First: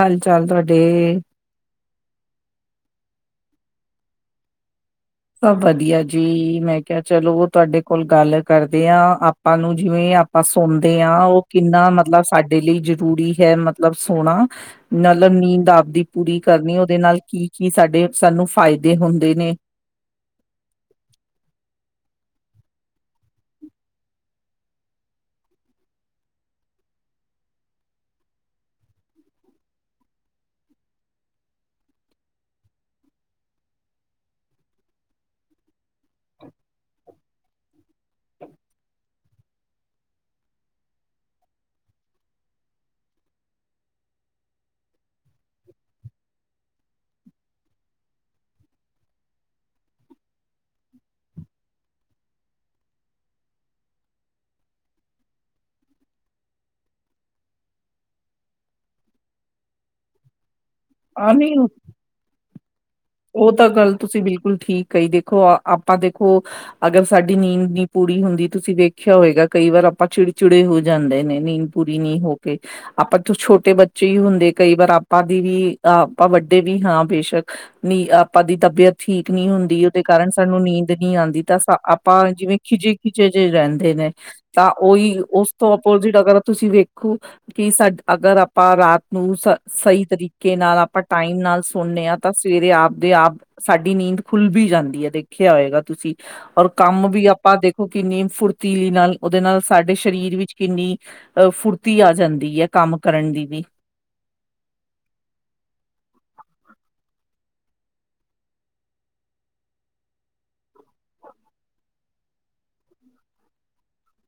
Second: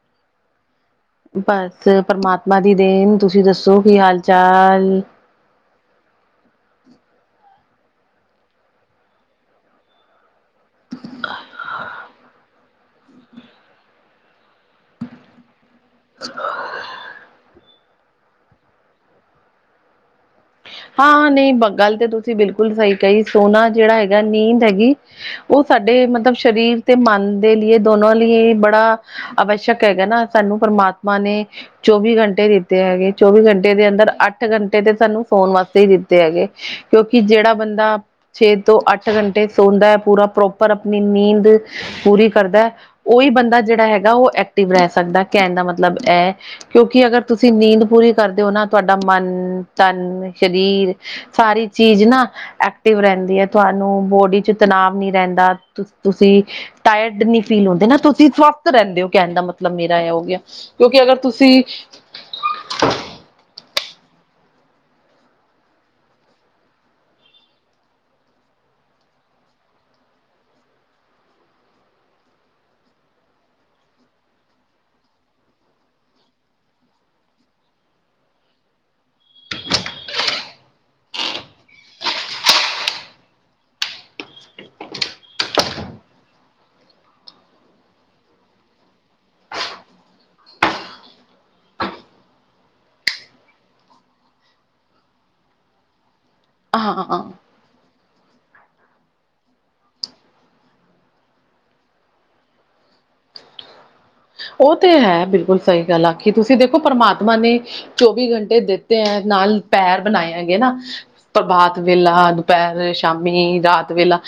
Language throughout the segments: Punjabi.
ਹਾਲ ਚਾਲ ਤੁਹਾਡੇ ਬਸ ਪਰਮਾਤਮਾ ਦੀ ਦੇਣ ਤੁਸੀਂ ਦੱਸੋ ਕੀ ਹਾਲ ਚਾਲ ਵਧੀਆ ਜੀ ਮੈਂ ਕਿਹਾ ਚਲੋ ਉਹ ਤੁਹਾਡੇ ਕੋਲ ਗੱਲ ਕਰਦੇ ਹਾਂ ਆਪਾਂ ਨੂੰ ਜਿਵੇਂ ਆਪਾਂ ਸੁਣਦੇ ਆਾਂ ਉਹ ਕਿੰਨਾ ਮਤਲਬ ਮਤਲਬ ਸਾਡੇ ਲਈ ਜਰੂਰੀ ਹੈ ਮਤਲਬ ਸੋਣਾ ਮਤਲਬ ਨੀਂਦ ਆਪਦੀ ਪੂਰੀ ਕਰਨੀ ਉਹਦੇ ਨਾਲ ਨਾਲ ਕੀ ਕੀ ਸਾਡੇ ਸਾਨੂੰ ਫਾਇਦੇ ਹੁੰਦੇ ਨੇ ਹਾਂ ਹਾਂ ਨਹੀਂ ਗੱਲ ਤੇ ਤੁਸੀਂ ਬਿਲਕੁਲ ਸਹੀ ਕਹੀ ਸੋਹਨਾ ਜਿਹੜਾ ਹੈਗਾ ਨੀਂਦ ਹੈਗੀ ਉਹ ਸਾਡੇ ਮਤਲਬ ਸਰੀਰ ਤੇ ਮਨ ਦੇ ਲਈ ਦੋਨੋ ਲਈ ਬੜਾ ਅਵਸ਼ਕ ਹੈਗਾ ਨਾ ਸਾਨੂੰ ਪਰ ਪਰਮਾਤਮਾ ਨੇ ਚੌਵੀ ਘੰਟੇ ਦਿੱਤੇ ਹੈਗੇ ਚੌਵੀ ਘੰਟੇ ਦੇ ਅੰਦਰ ਅੱਠ ਘੰਟੇ ਤੇ ਸਾਨੂੰ ਸੋਣ ਵਾਸਤੇ ਹੀ ਦਿੱਤੇ ਹੈਗੇ ਕਿਉਂਕਿ ਜਿਹੜਾ ਬੰਦਾ ਛੇ ਤੋਂ ਅੱਠ ਘੰਟੇ ਸੌਦਾ ਹੈ ਪੂਰਾ ਪ੍ਰੋਪਰ ਆਪਣੀ ਨੀਂਦ ਪੂਰੀ ਕਰਦਾ ਉਹੀ ਬੰਦਾ ਜਿਹੜਾ ਹੈਗਾ ਉਹ ਐਕਟਿਵ ਰਹਿ ਸਕਦਾ ਕਹਿਣ ਦਾ ਮਤਲਬ ਇਹ ਕਿਉਂਕਿ ਅਗਰ ਤੁਸੀਂ ਨੀਂਦ ਪੂਰੀ ਕਰਦੇ ਹੋ ਨਾ ਤੁਹਾਡਾ ਮਨ ਤਨ ਸਰੀਰ ਸਾਰੀ ਚੀਜ਼ ਨਾ ਐਕਟਿਵ ਰਹਿੰਦੀ ਹੈ ਤੁਹਾਨੂੰ ਬੋਡੀ ਚ ਤਨਾਵ ਨੀ ਰਹਿੰਦਾ ਤੁਸੀਂ ਟਾਇਰਡ ਨ ਫੀਲ ਹੁੰਦੇ ਨਾ ਤੁਸੀਂ ਸਵਸਥ ਰਹਿੰਦੇ ਹੋ ਕਹਿਣ ਦਾ ਮਤਲਬ ਮੇਰਾ ਇਹ ਹੋ ਗਿਆ ਕਿਉਂਕਿ ਅਗਰ ਆ ਨਹੀਂ ਤੁਸੀਂ ਉਹ ਤਾਂ ਗੱਲ ਤੁਸੀਂ ਬਿਲਕੁਲ ਠੀਕ ਕ ਹੀ ਦੇਖੋ ਆਪਾਂ ਦੇਖੋ ਅਗਰ ਸਾਡੀ ਨੀਂਦ ਨਹੀਂੀ ਪੂਰੀ ਹੁੰਦੀ ਤੁਸੀਂ ਦੇੇਖ ਖਿਆ ਹੋਏਗਾ ਕਈ ਵਾਰ ਆਪਾਂ ਚਿੜਚਿੜੇ ਹੋ ਜਾਂਦੇ ਨੇ ਨੀਂਦ ਪੂਰੀ ਨ ਹੋ ਕੇ ਆਪਾਂ ਤੋਂ ਛੋਟੇ ਬੱਚੇ ਹੀ ਹੁੰਦੇ ਕਈ ਵਾਰ ਆਪਾਂ ਦੀ ਵੀ ਆਪਾਂ ਵੱਡੇ ਵੀ ਹਾਂ ਬੇਸ਼ੱਕ ਨੀ ਆਪਾਂ ਦੀ ਤਬੀਅਤ ਠੀਕ ਨਹੀਂ ਹੁੰਦੀ ਉਹਦੇ ਕਾਰਨ ਸਾਨੂੰ ਨੀਂਦ ਨੀ ਆਦੀ ਤਾਂ ਆਪਾਂ ਜਿਵੇਂ ਖਿਜੇ ਖਿਜੇ ਜਿਹੇ ਰਹਿੰਦੇ ਨੇ ਤਾਂ ਉਹੀ ਉਸ ਤੋਂ ਅਗਰ ਤੁਸੀਂ ਵੇਖੋ ਕਿ ਸਾ ਅਗਰ ਆਪਾਂ ਰਾਤ ਨੂੰ ਸ ਸਹੀ ਤਰੀਕੇ ਨਾਲ ਆਪਾਂ ਟਾਈਮ ਨਾਲ ਸੁਦੇ ਹਾਂ ਤਾਂ ਸਵੇਰੇ ਆਪਦੇ ਆਪ ਸਾਡੀ ਨੀਂਦ ਖੁੱਲ ਵੀ ਜਾਂਦੀ ਹੈ ਦੇਖੀ ਹੋਏਗਾ ਤੁਸੀਂ ਔਰ ਕੰਮ ਵੀ ਹਾਂ ਆਪਾਂ ਦੇਖ ਕਿੰਨੀ ਫੁਰਤੀਲੀ ਨਾਲ ਉਹਦੇ ਨਾਲ ਸਾਡੇ ਸਰੀਰ ਵਿੱਚ ਕਿੰਨੀ ਅਹ ਫੁਰਤੀ ਆ ਜਾਂਦੀ ਹੈ ਕੰਮ ਕਰਨ ਦੀ ਵੀ [unintelligible] ਉਹ ਤੇ ਹੈ ਬਿਲਕੁਲ ਸਹੀ ਗੱਲ ਆਖੀ ਤੁਸੀਂ ਦੇਖੋ ਪਰਮਾਤਮਾ ਨੇ ਚੌਵੀ ਘੰਟੇ ਦਿੱਤੇ ਹੈ ਨਾ ਪੈਰ ਬਣਾਏਆ ਗ ਨਾ ਪ੍ਰਭਾਤ ਵੇਲਾ ਦੁਪਹਿਰ ਸ਼ਾਮੀ ਰਾਤ ਵੇਲਾ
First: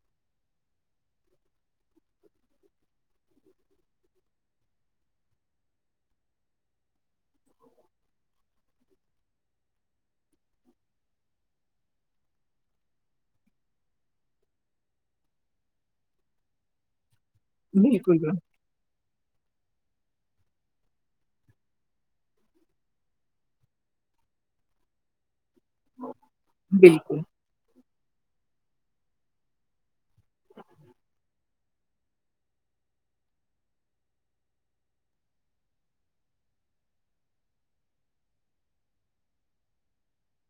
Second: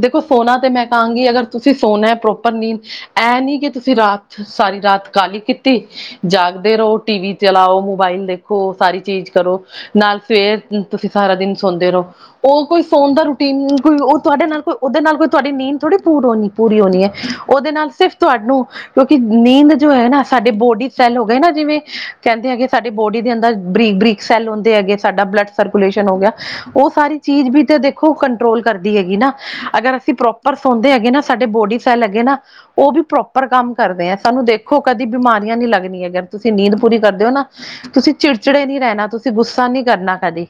ਦੇਖੋ ਸੋਨਾ ਤੇ ਮੈਂ ਕਹਾਂਗੀ ਅਗਰ ਤੁਸੀਂ ਸੋਨਾ ਹੈ ਪ੍ਰੋਪਰ ਨੀ ਇਹ ਨਹੀਂੀ ਕਿ ਤੁਸੀਂ ਰਾਤ ਸਾਰੀ ਰਾਤ ਕਾਹਲੀ ਕੀਤੀ ਜਾਗਦੇ ਰਹੋ ਟੀ ਵੀ ਚਲਾਓ ਮੋਬਾਇਲ ਦੇਖੋ ਸਾਰੀ ਚੀਜ਼ ਕਰੋ ਨਾਲ ਫਵੇਰ ਤੁਸੀਂ ਸਾਰਾ ਦਿਨ ਸੌਦੇ ਰਹੋ ਉਹ ਕੋਈ ਸੋਣ ਦਾ ਰੂਟੀਨ ਕੋਈ ਉਹ ਤੁਹਾਡੇ ਨਾਲ ਕੋਈ ਉਹਦੇ ਨਾਲ ਕੋਈ ਤੁਹਾਡੀ ਨੀਂਦ ਥੋੜ੍ਹੀ ਪੂ ਹੋਣੀ ਪੂਰੀ ਹੋਣੀ ਹੈ ਉਹਦੇ ਨਾਲ ਸਿਰਫ ਬਿਲਕੁਲ ਤੁਹਾਨੂੰ ਕਿ ਨੀਂਦ ਜੋ ਹੈ ਨਾ ਸਾਡੇ ਬੋਡੀ ਸੈੱਲ ਹੋ ਗਏ ਨਾ ਜਿਵੇਂ ਕਹਿੰਦੇ ਹੈਗੇ ਸਾਡੇ ਬੋਡੀ ਦੇ ਅੰਦਰ ਬਰੀਕ ਸੈੱਲ ਹੁੰਦੇ ਹੈਗੇ ਸਾਡਾ ਬਲੱਡ ਸਰਕੂਲੇਸ਼ਨ ਹੋ ਗਿਆ ਉਹ ਸਾਰੀ ਬਿਲਕੁਲ ਚੀਜ਼ ਵੀ ਤੇ ਕੰਟਰੋਲ ਕਰਦੀ ਹੈਗੀ ਨਾ ਅਗਰ ਅਸੀਂ ਪ੍ਰੋਪਰ ਸੌਦੇ ਹੈਗੇ ਨਾ ਸਾਡੇ ਬੋਡੀ ਸੈੱਲ ਹੈਗੇ ਨਾ ਉਹ ਵੀ ਪ੍ਰੋਪਰ ਕੰਮ ਕਰਦੇ ਹਾਂ ਸਾਨੂੰ ਦੇਖੋ ਕਦੀ ਬਿਮਾਰੀਆਂ ਨੀ ਲੱਗਦੀੀਆਂ ਹੈਗ ਤੁਸੀਂ ਨੀਂਦ ਪੂਰੀ ਕਰਦੇ ਹੋ ਨਾ ਤੁਸੀਂ ਚਿੜਚਿੜੇ ਨੀ ਰਹਿਣਾ ਤੁਸੀਂ ਗੁੱਸਾ ਨਹੀਂੀ ਕਰਨਾ ਕਦੇ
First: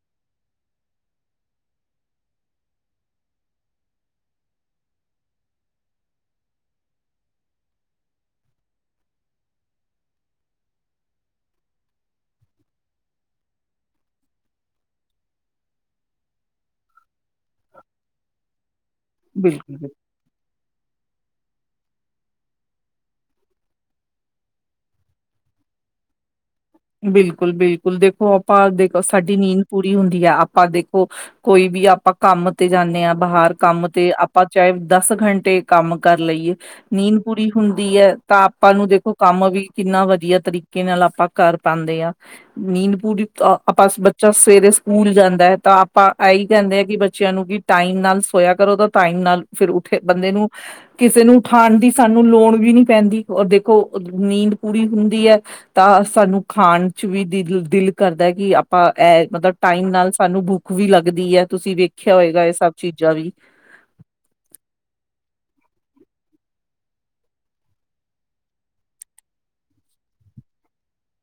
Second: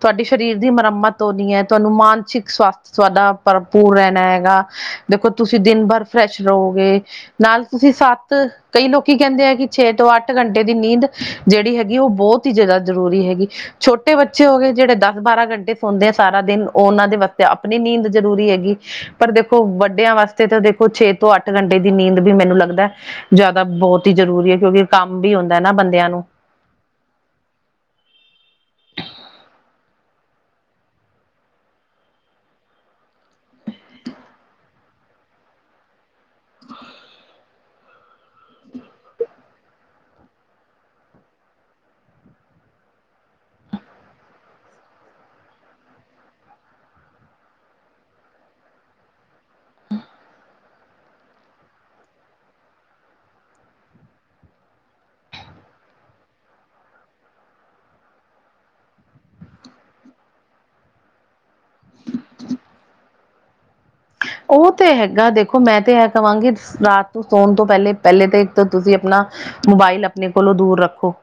ਤੁਹਾਡੇ ਸਰੀਰ ਦੀ ਮੁਰੰਮਤ ਹੋਣੀ ਹੈ ਤੁਹਾਨੂੰ ਮਾਨਸਿਕ ਸਵਾਸਥ ਸਵਾਦਾ ਭਰਪੂਰ ਰਹਿਣਾ ਹੈਗਾ ਦੇਖੋ ਤੁਸੀਂ ਦਿਨ ਭਰ ਫਰੈਸ਼ ਰਹੋਗੇ ਨਾਲ ਤੁਸੀਂ ਸੱਤ ਕਈ ਲੋਕੀ ਕਹਿੰਦੇ ਆ ਕਿ ਛੇ ਤੋਂ ਅੱਠ ਘੰਟੇ ਦੀ ਨੀਂਦ ਜਿਹੜੀ ਹੈਗੀ ਉਹ ਬਹੁਤ ਬਹੁਤ ਹੀ ਜ਼ਿਆਦਾ ਜ਼ਰੂਰੀ ਹੈਗੀ ਛੋਟੇ ਬੱਚੇ ਹੋ ਗਏ ਜਿਹੜੇ ਦਸ ਬਾਰਾਂ ਘੰਟੇ ਸੌਦੇ ਆ ਸਾਰਾ ਦਿਨ ਉਹਨਾਂ ਦੇ ਵ ਤੇ ਆਪਣੀ ਨੀਂਦ ਜ਼ਰੂਰੀ ਹੈਗੀ ਪਰ ਦੇਖੋ ਬਿਲਕੁਲ ਵੱਡਿਆਂ ਵਾਸਤੇ ਤਾਂ ਦੇਖੋ ਛੇ ਤੋਂ ਅੱਠ ਘੰਟੇ ਦੀ ਨੀਂਦ ਵੀ ਮੈਨੂੰ ਲੱਗਦਾ ਜ਼ਿਆਦਾ ਬਹੁਤ ਹੀ ਜ਼ਰੂਰੀ ਹੈ ਕਿਉਂਕਿ ਕੰਮ ਵੀ ਹੁੰਦਾ ਨਾ ਬੰਦਿਆਂ ਨੂੰ ਬਿਲਕੁਲ ਬਿਲਕੁਲ ਦੇਖੋ ਆਪਾਂ ਦੇਖੋ ਸਾਡੀ ਨੀਂਦ ਪੂਰੀ ਹੁੰਦੀ ਹੈ ਆਪਾਂ ਦੇਖੋ ਕੋਈ ਵੀ ਵੀ ਆਪਾਂ ਕੰਮ ਤੇ ਜਾਂਦੇ ਹਾਂ ਬਾਹਰ ਕੰਮ ਤੇ ਆਪਾਂ ਚਾਹੇ ਦਸ ਘੰਟੇ ਕੰਮ ਕਰ ਲਈਏ ਨੀਂਦ ਪੂਰੀ ਹੁੰਦੀ ਹੈ ਤਾਂ ਆਪਾਂ ਨੂੰ ਦੇਖੋ ਕੰਮ ਵੀ ਕਿੰਨਾ ਵਧੀਆ ਤਰੀਕੇ ਨਾਲ ਆਪਾਂ ਕਰ ਪਾਉਂਦੇ ਆ ਨੀਂਦ ਪੂਰੀ ਆਪਾਂ ਬੱਚਾ ਸਵੇਰੇ ਸਕੂਲ ਜਾਂਦਾ ਹੈ ਤਾਂ ਆਪਾਂ ਕਹਿੰਦੇ ਆ ਕਿ ਬੱਚਿਆਂ ਨੂੰ ਕਿ ਟਾਈਮ ਨਾਲ ਸੋਇਆ ਕਰੋ ਤਾਂ ਟਾਈਮ ਨਾਲ ਫਿਰ ਉੱਠੇ ਬੰਦੇ ਨੂੰ ਕਿਸੇ ਨੂੰ ਉਠਾਣ ਦੀ ਸਾਨੂੰ ਲੋੜ ਵੀ ਨੀ ਪੈਂਦੀ ਔਰ ਦੇਖੋ ਨੀਂਦ ਪੂਰੀ ਹੁੰਦੀ ਹੈ ਤਾਂ ਸਾਨੂੰ ਖਾਣ ਚ ਵੀ ਦਿਲ ਦਿਲ ਕਰਦਾ ਕਿ ਆਪਾਂ ਇਹ ਮਤਲਬ ਟਾਈਮ ਨਾਲ ਸਾਨੂੰ ਭੁੱਖ ਵੀ ਲੱਗ ਦੀ ਹੈ ਤੁਸੀਂ ਵੇਖਿਆ ਹੋਏਗਾ ਇਹ ਸਭ ਚੀਜ਼ਾਂ ਵੀ [inaudible] ਉਹ ਤੇ ਹੈਗਾ ਦੇਖੋ ਮੈਂ ਤੇ ਇਹ ਕਹਾਂਗੀ ਰਾਤ ਨੂੰ ਸੋਣ ਤੋਂ ਪਹਿਲੇ ਪਹਿਲੇ ਤਾਂ ਇੱਕ ਤੁਸੀਂ ਆਪਣਾ ਮੋਬਾਇਲ ਆਪਣੇ ਕੋਲੋਂ ਦੂਰ ਰੱਖੋ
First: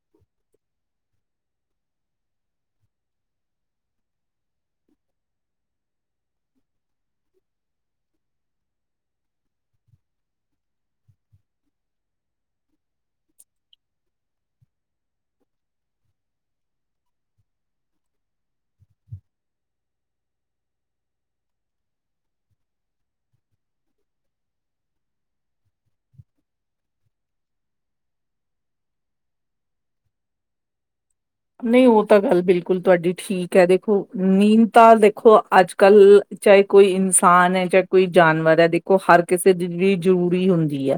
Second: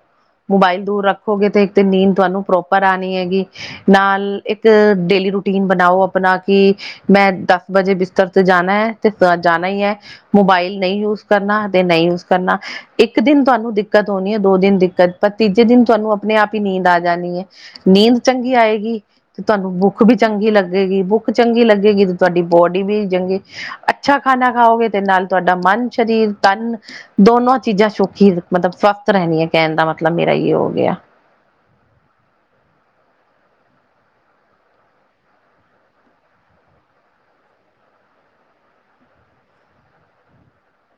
ਮੋਬਾਇਲ ਦੂਰ ਰੱਖੋਗੇ ਤੇ ਇੱਕ ਤੇ ਨੀਂਦ ਤੁਹਾਨੂੰ ਪ੍ਰੋਪਰ ਆਣੀ ਹੈਗੀ ਨਾਲ ਇੱਕ ਰੂਟੀਨ ਬਣਾਓ ਆਪਣਾ ਕਿ ਮੈਂ ਦੱਸ ਵਜੇ ਬਿਸਤਰ ਤੇ ਜਾਣਾ ਐ ਤੇ ਜਾਣਾ ਈਏ ਮੋਬਾਈਲ ਨਈਂ ਯੂਜ ਕਰਨਾ ਤੇ ਨਈਂ ਯੂਜ ਕਰਨਾ। ਇੱਕ ਦਿਨ ਤੁਹਾਨੂੰ ਦਿੱਕਤ ਹੋਣੀ ਹੈ ਦੋ ਦਿਨ ਦਿੱਕਤ ਪਰ ਤੀਜੇ ਦਿਨ ਤੁਹਾਨੂੰ ਆਪਣੇ ਆਪ ਹੀ ਨੀਂਦ ਆ ਜਾਣੀ ਹੈ ਨੀਂਦ ਚੰਗੀ ਆਏਗੀ ਤੇ ਤੁਹਾਨੂੰ ਬੁੱਖ ਵੀ ਚੰਗੀ ਲੱਗੇਗੀ ਬੁੱਖ ਚੰਗੀ ਲੱਗੇਗੀ ਤੇ ਤੁਹਾਡੀ ਬੋਡੀ ਵੀ ਜੰਗੀ ਅੱਛਾ ਖਾਣਾ ਖਾਓਗੇ ਤੇ ਨਾਲ ਤੁਹਾਡਾ ਮਨ ਸਰੀਰ ਤਨ ਦੋਨੋ ਚੀਜ਼ਾਂ ਸੌਖੀ ਮਤਲਬ ਸਵਸਥ ਰਹਿਣੀੀਆਂ ਕਹਿਣ ਦਾ ਮਤਲਬ ਮੇਰਾ ਹੋ ਗਿਆ ਨਹੀਂ ਉਹ ਤਾਂ ਗੱਲ ਬਿਲਕੁਲ ਤੁਹਾਡੀ ਠੀਕ ਹੈ ਦੇਖੋ ਨੀਂਦ ਤਾਂ ਦੇਖੋ ਅੱਜ ਕੱਲ ਚਾਹੇ ਕੋਈ ਇਨਸਾਨ ਹੈ ਚਾਹੇ ਕੋਈ ਜਾਨਵਰ ਹੈ ਦੇਖੋ ਹਰ ਕਿਸੇ ਦੀ ਜਿ ਜ਼ਰੂਰੀ ਹੁੰਦੀ ਹੈ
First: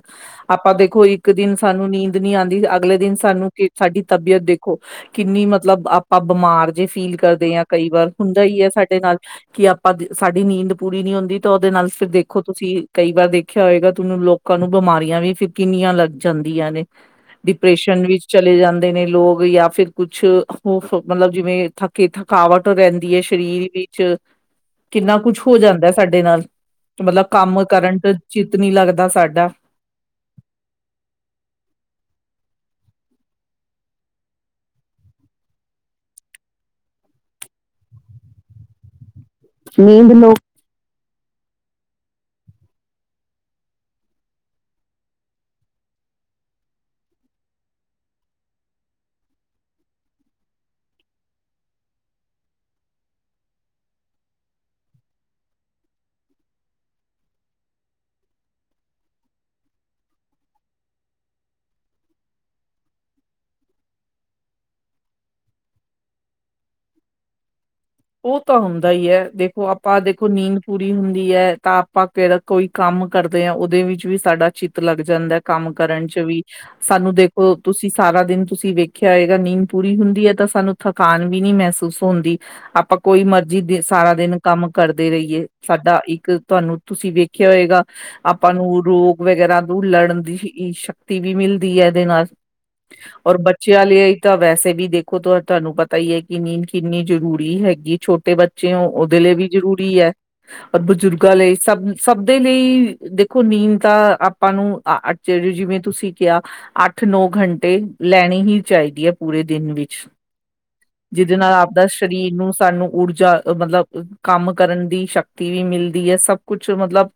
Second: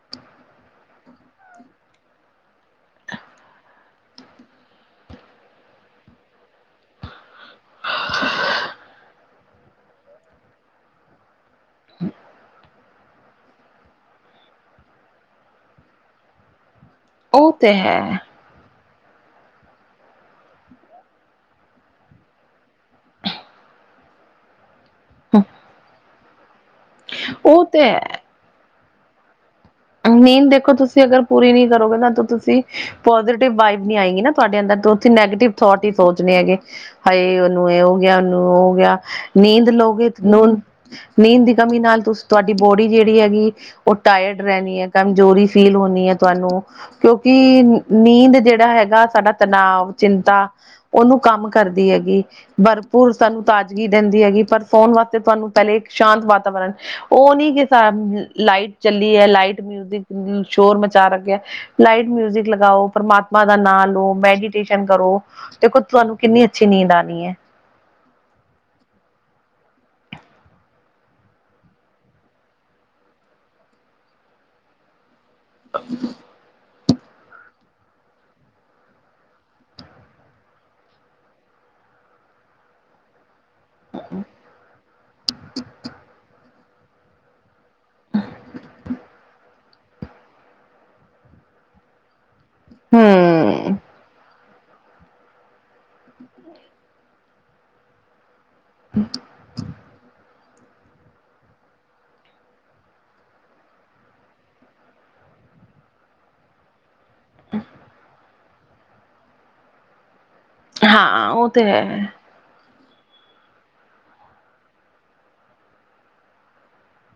ਆਪਾਂ ਦੇਖੋ ਇੱਕ ਦਿਨ ਸਾਨੂੰ ਨੀਂਦ ਨਹੀਂੀ ਆਉਂਦੀ ਅਗਲੇ ਦਿਨ ਸਾਨੂੰ ਸਾਡੀ ਤਬੀਅਤ ਦੇਖੋ ਕਿੰਨੀ ਮਤਲਬ ਆਪਾਂ ਬਿਮਾਰ ਜੇ ਫੀਲ ਕਰਦੇ ਹਾਂ ਕਈ ਵਾਰ ਹੁੰਦਾ ਹੀ ਹੈ ਸਾਡੇ ਨਾਲ ਕਿ ਆਪਾਂ ਸਾਡੀ ਨੀਂਦ ਪੂਰੀ ਨੀ ਹੁੰਦੀ ਤਾਂ ਉਹਦੇ ਨਾਲ ਫਿਰ ਦੇਖੋ ਤੁਸੀਂ ਕਈ ਵਾਰ ਦੇਖਿਆ ਹੋਏਗਾ ਤਨੂੰ ਲੋਕਾਂ ਨੂੰ ਬਿਮਾਰੀਆਂ ਵੀ ਕਿੰਨੀਆਂ ਲੱਗ ਜਾਂਦੀਆਂ ਨੇ ਉਹ ਤੇ ਹੈ। ਡਿਪ੍ਰੈਸ਼ਨ ਵਿੱਚ ਚਲੇ ਜਾਂਦੇ ਨੇ ਲੋਕ ਜਾਂ ਫਿਰ ਕੁਛ ਉਹੈਐ ਮਤਲਬ ਜਿਵੇਂ ਥੱਕ ਥਕਾਵਟ ਰਹਿੰਦੀ ਹੈ ਸਰੀਰ ਵਿੱਚ ਕਿੰਨਾ ਕੁਛ ਹੋ ਜਾਂਦਾ ਸਾਡੇ ਨਾਲ ਮਤਲਬ ਕੰਮ ਉਹ ਕਰੰਟ ਚਿੱਤ ਨ ਲੱਗਦਾ ਸਾਡਾ ਮੇਨ ਦੇਖੋ ਤੁਸੀਂ ਅਗਰ ਪੂਰੀ ਨੀ ਕਰੋਗੇ ਨਾ ਤਾਂ ਤੁਸੀਂ ਪੋਜ਼ਟਿਵ ਵਾਈਬ ਨ ਆਏਗੀ ਨਾ ਤੁਹਾਡੇ ਅੰਦਰ ਉਸੀਂ ਨੈਗੇਟਿਵ ਥੋਟ ਹੀ ਸੋਚਣੇ ਹੈਗੇ ਹਏ ਉਹਨੂੰ ਇਹ ਹੋ ਗਿਆ ਉਹਨੂੰ ਹੋ ਗਿਆ ਨੀਂਦ ਲੋਗੇ ਨੂਨ ਨੀਂਦ ਦੀ ਕਮੀ ਨਾਲ ਤੁਸੀਂ ਤੁਹਾਡੀ ਬੋਡੀ ਜਿਹੜੀ ਹੈਗੀ ਉਹ ਟਾਇਡ ਰਹਿਣੀ ਹੈ ਕਮਜ਼ੋਰੀ ਫੀਲ ਹੋਣੀ ਹੈ ਤੁਹਾਨੂੰ ਕਿਉਂਕਿ ਨੀਂਦ ਜਿਹੜਾ ਹੈਗਾ ਸਾਡਾ ਤਨਾਵ ਚਿੰਤਾ ਉਹਨੂੰ ਕੰਮ ਕਰਦੀ ਹੈਗੀ ਭਰਪੂਰ ਸਾਨੂੰ ਤਾਜ਼ਗੀ ਦਿੰਦੀ ਹੈਗੀ ਪਰ ਫੋਨ ਵਾਸਤੇ ਤੁਹਾਨੂੰ ਪਹਿਲੇ ਇੱਕ ਸ਼ਾਂਤ ਵਾਤਾਵਰਨ ਉਹ ਨਹੀਂੀ ਕਿ ਲਾਈਟ ਚੱਲ ਲਾਈਟ ਮਿਊਜਿਕ ਸ਼ੋਰ ਮਚਾ ਰੱਖਿਆ ਲਾਈਟ ਮਿਊਜਿਕ ਲਗਾਓ ਪ੍ਰਮਾਤਮਾ ਦਾ ਨਾਂ ਲੋ ਮੈਡੀਟੇਸ਼ਨ ਕਰੋ ਤੇ ਕੁ ਤੁਹਾਨੂੰ ਕਿੰਨੀ ਅੱਛੀ ਨੀਂਦ ਆਣੀ ਐ। ਉਹ ਤਾਂ ਹੁੰਦਾ ਈ ਐ, ਦੇਖੋ ਆਪਾਂ ਦੇਖੋ ਨੀਂਦ ਪੂਰੀ ਹੁੰਦੀ ਐ ਤਾਂ ਆਪਾਂ ਕੇੜਾ ਕੋਈ ਕੰਮ ਕੰਮ ਕਰਦੇ ਆਂ ਉਹਦੇ ਵਿੱਚ ਵੀ ਸਾਡਾ ਚਿੱਤ ਲੱਗ ਜਾਂਦਾ ਐ ਕੰਮ ਕਰਨ ਚ ਵੀ ਸਾਨੂੰ ਦੇਖੋ ਤੁਸੀਂ ਸਾਰਾ ਦਿਨ ਤੁਸੀਂ ਵੇਖਿਆ ਹੋਏਗਾ ਨੀਂਦ ਪੂਰੀ ਹੁੰਦੀ ਐ ਤਾਂ ਸਾਨੂੰ ਥਕਾਨ ਵੀ ਨੀਂ ਮਹਿਸੂ ਮਸੂਸ ਹੁੰਦੀ ਆਪਾਂ ਕੋਈ ਮਰਜੀ ਸਾਰਾ ਦਿਨ ਕੰਮ ਕਰਦੇ ਰਹੀਏ ਸਾਡਾ ਇੱਕ ਤੁਹਾਨੂੰ ਤੁਸੀਂ ਵੇਖਿਆ ਹੋਏਗਾ ਆਪਾਂ ਨੂੰ ਰੋਗ ਵਗੈਰਾ ਨੂੰ ਲੜਨ ਦੀ ਸ਼ਕਤੀ ਵੀ ਮਿਲ ਮਿਲਦੀ ਐ ਇਹਦੇ ਨਾਲ ਔਰ ਹਮ ਬੱਚਿਆਂ ਲਈ ਤਾਂ ਵੈਸੇ ਵੀ ਦੇਖੋ ਤੁਹਾਨੂੰ ਪਤਾ ਹੀ ਐ ਕਿ ਨੀਂਦ ਕਿੰਨੀ ਜ਼ਰੂਰੀ ਹੈਗੀ ਛੋਟੀ ਬੱਚੇ ਹੋ ਉਹਦੇ ਲਈ ਵੀ ਜ਼ਰੂਰੀ ਐ। ਔਰ ਬਜ਼ੁਰਗਾਂ ਲਈ ਸਭ ਸਭ ਦੇ ਲਈ ਦੇਖੋ ਨੀਂਦ ਤਾਂ ਆਪਾਂ ਨੂੰ ਅ ਜ ਜਿਵੇਂ ਤੁਸੀਂ ਕਿਹਾ ਅੱ ਅੱਠ ਨੌ ਘੰਟੇ ਲੈਣੀ ਹੀ ਚਾਈਦੀ ਹੈ ਪੂਰੇ ਦਿਨ ਵਿੱਚ ਹਾਂ ਜਿਹਦੇ ਉਹ ਨਾਲ ਤੇ ਆਪਦਾ ਹੈ ਸਰੀਰ ਨੂੰ ਸਾਨੂੰ ਊਰਜਾ ਮਤਲਬ ਕੰਮ ਕਰਨ ਦੀ ਸ਼ਕਤੀ ਵੀ ਮਿਲਦੀ ਐ ਸਭ ਕੁਛ ਮਤਲਬ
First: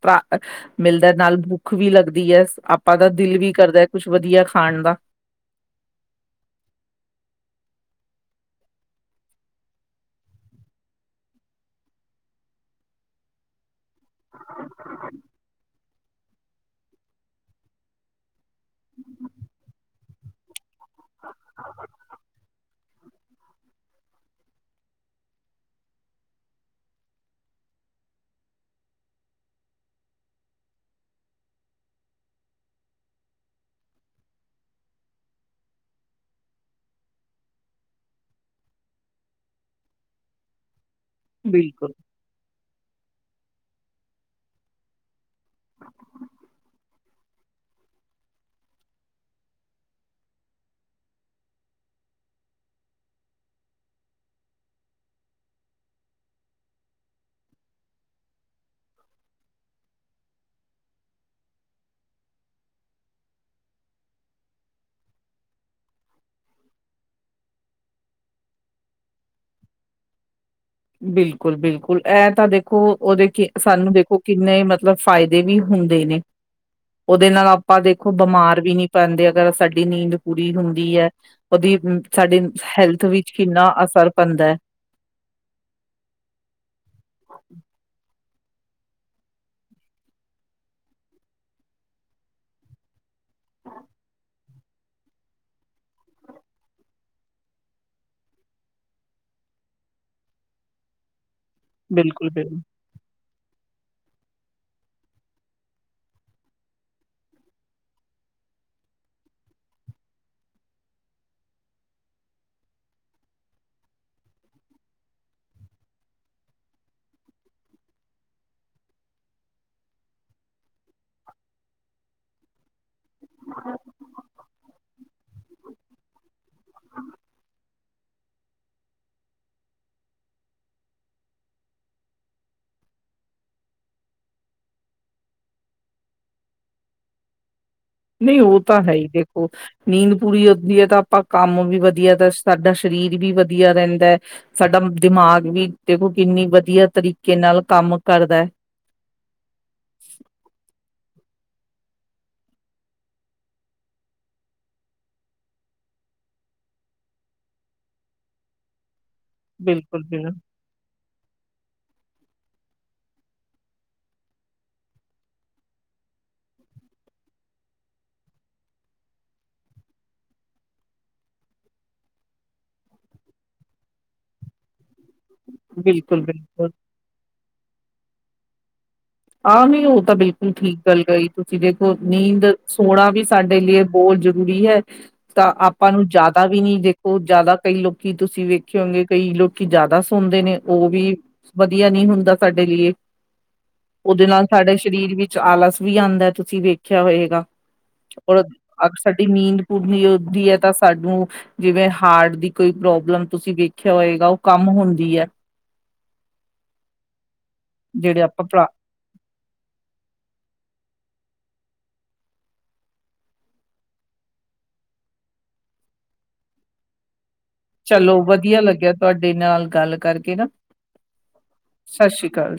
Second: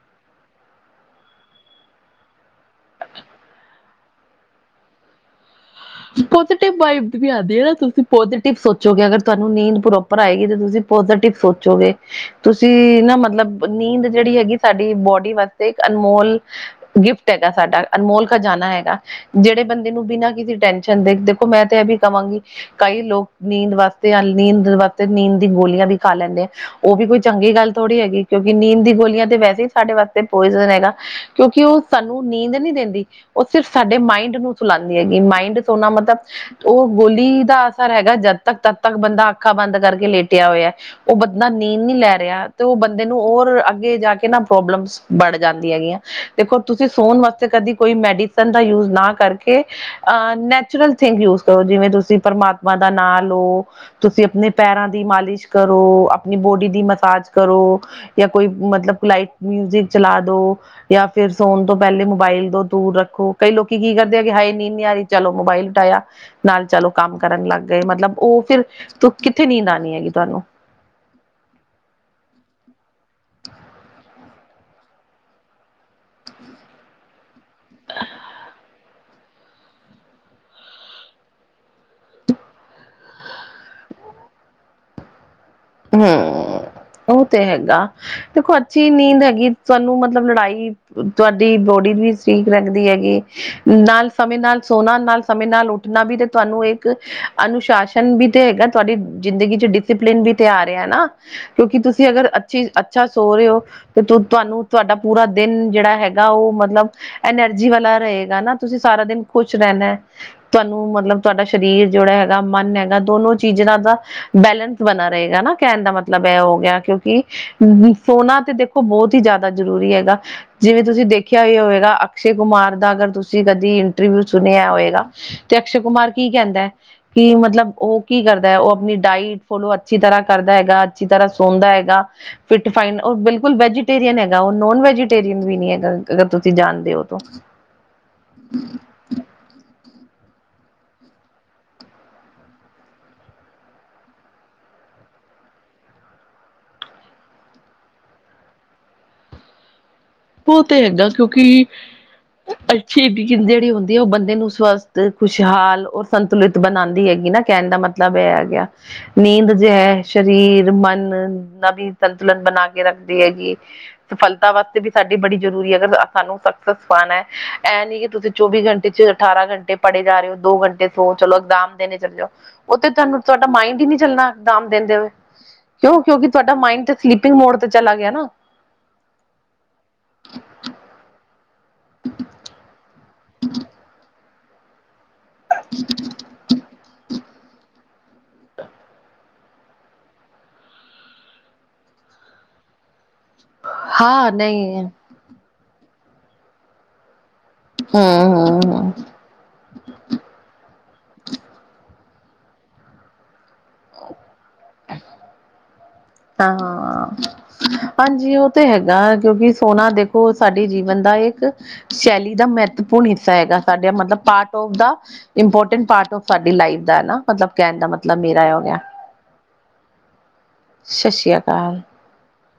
ਮਿਲਦਾ ਨਾਲ ਭੁੱਖ ਵੀ ਲੱਗਦੀ ਐ ਆਪਾਂ ਦਾ ਦਿਲ ਵੀ ਕਰਦਾ ਹੈ ਕੁਛ ਵਧੀਆ ਖਾਣ ਦਾ [unintelligible] ਪੋਸਟਿਵ ਵਾਇਬ ਨਈਂ ਆਂਦੀਆਂ ਨਾਂ ਤੁਸੀਂ ਪੋਜੀਟਿਵ ਸੋਚੋਗੇ ਅਗਰ ਤੁਹਾਨੂੰ ਨੀਂਦ ਪ੍ਰੋਪਰ ਆਏਗੀ ਤੇ ਤੁਸੀਂ ਪੋਜ਼ਟਿਵ ਸੋਚੋਗੇ ਤੁਸੀਂ ਨਾ ਮਤਲਬ ਨੀਂਦ ਜਿਹੜੀ ਹੈਗੀ ਸਾਡੀ ਬੋਡੀ ਵਾਸਤੇ ਇੱਕ ਅਨਮੋਲ ਗਿਫਟ ਹੈਗਾ ਸਾਡਾ ਅਨਮੋਲ ਜਾਣਾ ਹੈਗਾ ਜਿਹੜੇ ਬੰਦੇ ਨੂੰ ਬਿਨਾਂ ਕਿਸੇ ਟੈਂ ਦੇ ਦੇਖੋ ਮੈਂ ਤਾਂ ਇਹ ਵੀ ਕਹਾਂਗੀ ਕਈ ਲੋਕ ਨੀਂਦ ਵਾਸਤੇ ਨੀਂਦ ਵਾਸਤੇ ਨੀਂਦ ਦੀ ਗੋਲੀਆਂ ਵੀ ਖਾ ਲੈਂਦੇ। ਉਹ ਵੀ ਕੋਈ ਚੰਗੀ ਗੱਲ ਥੋੜ੍ਹੀ ਹੈਗੀ ਕਿਉਂਕਿ ਨੀਂਦ ਦੀ ਗੋਲੀਆਂ ਤੇ ਵੈਸੇ ਹੀ ਸਾਡੇ ਵਾਸਤੇ ਪੋਇਜ਼ਨ ਹੈਗੇ। ਕਿਉਂਕਿ ਉਹ ਸਾਨੂੰ ਨੀਂਦ ਨਹੀਂ ਦਿੰਦੀ ਉਹ ਸਿਰਫ ਸਾਡੇ ਮਾਇਂੰਡ ਨੂੰ ਸੁਲਾਂਦੀ ਹੈਗੀ। ਮਾਇਂਡ ਸੋਨਾ ਮਤਲਬ ਉਹ ਗੋਲੀ ਦਾ ਅਸਰ ਹੈਗਾ ਜਦ ਤੱਕ ਤਦ ਤੱਕ ਬੰਦਾ ਅੱਖਾਂ ਬੰਦ ਕਰਕੇ ਲੇਟਿਆ ਹੋਇਆ। ਔ ਬਦਾਂ ਬਿਲਕੁਲ ਨੀਂਦ ਨੀ ਲੈ ਰਿਆ ਤੇ ਔ ਬੰਦੇ ਨੂੰ ਔਰ ਅੱਗੇ ਜਾ ਕੇ ਨਾ ਪ੍ਰੋਬਲਮਸ ਬੜ ਜਾਂਦੀ ਹੈਗੀਐਂ, ਦੇਖੋ ਤੁਸੀਂ ਸੋਣ ਵਾਸ ਕਦੀ ਕੋਈ ਮੈਡੀਸਨ ਦਾ ਯੂਜ ਨਾਂ ਕਰਕੇ ਅਹ ਨੈ ਨੈਚੁਰਲ ਥਿੰਗ ਯੂਜ ਕਰੋ ਜਿਵੇਂ ਤੁਸੀਂ ਪ੍ਰਮਾਤਮਾ ਦਾ ਨਾਂ ਲੋ, ਤੁਸੀਂ ਅਪਣੇ ਪੈਰਾਂ ਦੀ ਮਾਲਿਸ਼ ਕਰ ਕਰੋ, ਆਪਣੀ ਬੋਡੀ ਦੀ ਮਸਾਜ ਕਰੋ ਯਾ ਕੋਈ ਮਤਲਬ ਲਾਈਟ ਮਿਊਜਿਕ ਚਲਾ ਦੋ। ਯਾ ਫਿਰ ਸੋਣ ਤੋਂ ਪੈਲੇ ਮੋਬਾਈਲ ਤੋਂ ਦੂਰ ਰੱਖੋ, ਕਈ ਲੋਕੀ ਕੀ ਕਰਦੇ ਆ ਕਿ ਹਾਏ ਨੀਂ ਆਰੀ ਚਲੋ ਮੋਬਾਇਲ ਉਟਾਇਆ ਨਾਲ ਚਲੋ ਕੰਮ ਕਰਨ ਲੱਗ ਗਏ, ਮਤਲਬ ਔ ਫਿਰ ਤੂੰ ਕਿੱਥੇ ਨੀਂਦ ਆਣੀ ਹੈਗੀ ਤੁਹਾਨੂੰ। ਬਿਲਕੁਲ ਬਿਲਕੁਲ ਐ ਤਾਂ ਦੇਖੋ, ਔਦੇ ਕੇ ਸਾਨੂੰ ਵੇਖੋ ਕਿੰਨੇ ਮਤਲਬ ਫਾਇਦੇ ਵੀ ਹੁੰਦੇ ਨੇ, ਔਦੇ ਨਾਲ ਆਪਾਂ ਦੇਖੋ ਬਿਮਾਰ ਵੀ ਨੀਂ ਪੈੰਦੇ ਅਗਰ ਸਾਡੀ ਨੀਂਦ ਪੂਰੀ ਹੁੰਦੀ ਐ, ਔਦੀ ਸਾਡੇ ਹੈਲਥ ਵਿੱਚ ਕਿੰਨਾ ਅਸਰ ਪੈਂਦੈ। ਹਂ, ਓਹ ਤੇ ਹੈਗਾ। ਦੇਖੋ ਅੱਛੀ ਨੀਂਦ ਹੈਗੀ, ਸਾਨੂੰ ਮਤਲਬ ਲੜਾਈ ਤੁਆਡੀ ਬੋਡੀ ਵੀ ਠੀਕ ਰੱਖਦੀ ਹੈਗੀ। ਨਾਲ ਸਮੇਂ ਨਾਲ ਸੋਣਾ, ਨਾਲ ਸਮੇਂ ਨਾਲ ਉੱਠਣਾ ਬੀ ਤੇ ਤੁਵਾਨੂੰ ਏਕ ਅਨੁਸ਼ਾਸਨ ਬੀ ਤੇ ਹੈਗੈ, ਤੁਹਾਡੀ ਜ਼ਿੰਦਗੀ ਚ ਡਿਸੀਪਲੇਨ ਵੀ ਤੇ ਆ ਰਿਐ ਨਾਂ, ਕਿਉਂਕਿ ਤੁਸੀਂ ਅਗਰ ਬਿਲਕੁਲ, ਬਿਲਕੁਲ ਅੱਛੀ ਅੱਛਾ ਸੋ ਰੇ ਹੋ, ਤੇ ਤੁ ਤੁਵਾਨੂੰ ਤੁਵਾਡਾ ਪੂਰਾ ਦੇਨ ਜੇੜਾ ਹੈਗਾ, ਓਹ ਮਤਲਬ ਐਨਰਜੀ ਵਾਲਾ ਰਏ ਰਏਗਾ ਨਾਂ, ਤੁਸੀਂ ਸਾਰਾ ਦਿਨ ਖੁਸ਼ ਰੈਣੈ। ਤਾਨੂੰ ਮਤਲਬ ਤਵਾਡਾ ਸਰੀਰ ਜੇੜਾ ਹੈਗਾ ਮਨ ਹੈਗਾ ਦੋ ਦੋਨੋ ਚੀਜ਼ੜਾ ਦਾ ਬੈਲੈਂਸ ਬਣਾ ਰਏਗਾ ਨਾ ਕੈਣ ਦਾ ਮਤਲਬ ਐ ਹੋ ਗਿਆ, ਕਿਉਂਕਿ ਸੋਨਾਂ ਤੇ ਦੇਖੋ ਬੌਤ ਹੀ ਜਾਦਾ ਜ਼ਰੂਰੀ ਹੈਗਾ। ਜਿਵੇਂ ਤੁਸੀਂ ਦੇਖਿਆ ਈ ਹੋਏਗਾ, ਅਕਸ਼ੇ ਕੁਮਾਰ ਦਾ ਅਗਰ ਤੁਸੀਂ ਕਦੀ ਇੰਟਰਵਿਊ ਸੁਣਿਆ ਹੋਏਗਾ, ਤੇ ਅਕਸ਼ੇ ਕੁਮਾਰ ਕੀ ਕੈੰਦੈ ਕਿ ਮਤਲਬ ਓਹ ਕੀ ਕਰਦੈ? ਓਹ ਅਪਣੀ ਡਾਇਟ ਫੋਲੋ ਅਤ ਅੱਛੀ ਤਰ੍ਹਾਂ ਕਰਦਾ ਹੈਗਾ, ਅੱਛੀ ਤਰ੍ਹਾਂ ਸੋੰਦਾ ਹੈਗਾ, ਫਿਟ ਫਾਈਨ। ਓਹ ਬਿਲਕੁਲ ਵੈਜੀਟੇਰੀਅਨ ਹੈਗਾ, ਓਹ ਨੋਨ ਵੈ ਵੈਜੀਟੇਰਿਅਣ ਵੀ ਨੀਂ ਹੈਗਾ, ਅਗਰ ਤੁਸੀਂ ਜਾਣਦੇ ਹੋ ਤੋ। ਨਈਂ ਓਹ ਤਾਂ ਹੈ ਈ ਦੇਖੋ, ਨੀਂਦ ਪੂਰੀ ਹੁੰਦੀ ਏ ਤਾਂ ਅਪਾਂ ਕੰਮ ਵੀ ਵਧੀਆ ਤਾਂ ਸਾਡਾ ਸਰੀਰ ਵੀ ਵਧੀਆ ਰੈੰਦੈ, ਸਾਡਾ ਦਿਮਾਗ ਦਿਮਾਗ ਵੀ ਦੇਖੋ ਕਿੰਨੀ ਵਧੀਆ ਤਰੀਕੇ ਨਾਲ ਕੰਮ ਕਰਦੈ। ਓਹ ਤੇ ਹੈਣਾ ਕਿਉਂਕਿ ਅੱਛੀ ਬੀੰਦ ਜੇੜੀ ਹੋੰਦੀ ਏ ਔ ਬੰਦੇ ਨੂੰ ਸਵਸਥ ਖੁਸ਼ਹਾਲ ਔਰ ਸੰਤੁਲਿਤ ਬਣਾਂਦੀ ਹੈਗ ਗੀ ਨਾ ਕੈਣ ਦਾ ਮਤਲਬ ਏਹ ਐ ਗਿਆ, ਨੀਂਦ ਜੇ ਹੈ ਬਿਲਕੁਲ, ਬਿਲਕੁਲ, ਸਰੀਰ ਮਨ ਨਬੀ ਸੰਤੁਲਨ ਬਣਾ ਕੇ ਰੱਖਦੀ ਹੈਗੀ। ਸਫਲਤਾ ਵਾਸਤੇ ਵੀ ਸਾਡੀ ਬੜੀ ਜ਼ਰੂਰੀ ਐ। ਅਗਰ ਸਾਨੂੰ ਸਕਸੱਸ ਪਾਣੈ, ਐ ਨੀ ਕਿ ਤੁਸੀਂ ਚੌਵੀ ਘੰਟੇ ਚ ਅਠਾਰਾਂ ਘੰਟੇ ਪੜ੍ਹ ੜੇ ਜਾ ਰੇ ਔ ਦੋ ਘੰਟੇ ਸੋ ਚਲੋ ਐਗਜਾਮ ਦੇਣੇ ਚੱਲੇ ਜਾਓ। ਔਤੇ ਤੁਹਾਨੂੰ ਤੁਹਾਡਾ ਮਾਇੰਡ ਹੀ ਨੀ ਚੱਲਣਾ ਐਗਜਾਮ ਦੇੰੰਦੇ ਹੋਏ। ਕਿਉਂ ਬਿਲਕੁਲ, ਕਿਉਂਕਿ ਤੁਹਾਡਾ ਬਿਲਕੁਲ। ਮਾਈੰਡ ਤੇ ਸਲੀਪਿੰਗ ਮੋਡ ਤੇ ਚਲਾ ਗਿਆ ਨਾ। ਆਹ ਨਹੀਂ ਔਤਾਂ ਬਿਲਕੁਲ ਠੀਕ ਗੱਲ ਗਹੀ ਤੁਸੀਂ ਦੇਖੋ, ਨੀਂਦ ਸੋਣਾ ਵੀ ਸਾਡੇ ਲੀਏ ਬੋਤ ਜ਼ਰੂਰੀ ਹੈ, ਤਾਂ ਆਪਾਂ ਨੂੰ ਜੈਦਾ ਵੀ ਨੀ ਦੇਖੋ, ਜੈਦਾ ਕਈ ਲੋਕ ਕੀ ਤੁਸੀਂ ਵੇਖੇ ਹੋਣਗੇ ਕਈ ਲੋਕੀ ਜੈਦਾ ਸੋੰਦੇ ਨੇ ਓਹ ਵੀ ਵਧੀਆ ਨੀ ਹੁੰਦਾ ਸਾਡੇ ਲੀਏ। [inaudible] ਉਦੇ ਹਾਂ ਨਾਲ ਸਾਡੇ ਨਹੀਂ ਹਮ ਸਰੀਰ ਵਿੱਚ ਆਲਸ ਵੀ ਆੰਦੈ, ਤੁਸੀਂ ਵੇਖਿਆ ਹੋਏਗਾ। ਔਰ ਅ ਹਮ ਅਬ ਸਾਡੀ ਨੀਂਦ ਪੂਰਣੀ ਹੋੰਦੀ ਐ ਤਾਂ ਸਾਨੂੰ ਜਿਵੇਂ ਹਾਰਟ ਦੀ ਕੋਈ ਪ੍ਰੋਬਲਮ ਤੁਸੀਂ ਵੇਖਿਆ ਹੋਏਗਾ ਓਹ ਕੰਮ ਹੁੰਦੀ ਐ। ਹੈ ਹਾਂਅ। ਜਿਹੜੇ ਹਾਂਜੀ ਆਪਾਂ ਔ ਤੇ ਭਰਾ। ਹੈਗਾ ਆ, ਕਿਉਂਕਿ ਸੋਨਾ ਦੇਖੋ ਸਾਡੀ ਜੀਵਨ ਦਾ ਏਕ ਕ ਸ਼ੈਲੀ ਦਾ ਮਹੱਤਵਪੂਰਨ ਹਿੱਸਾ ਹੈਗਾ, ਸਾਡਾ ਮਤਲਬ ਪਾਰਟ ਔਫ ਦਾ ਇੰਪੋਰਟੈਂਟ ਪਾਰਟ ਔਫ ਸਾਡੀ ਲਾਈਫ ਦਾ ਨਾ। ਮਤਲਬ ਕਹਿਣ ਦਾ ਚਲੋ, ਮਤਲਬ ਮੇਰਾ ਹੋ ਵਧੀਆ ਗਿਆ ਲੱਗਿਆ ਤੁਹਾਡੇ ਨਾਲ ਗੱਲ ਕਰਕੇ ਨਾ। ਸਤਿ ਸ਼੍ਰੀ ਅਕਾਲ। ਸਤਿ ਸ੍ਰੀ ਅਕਾਲ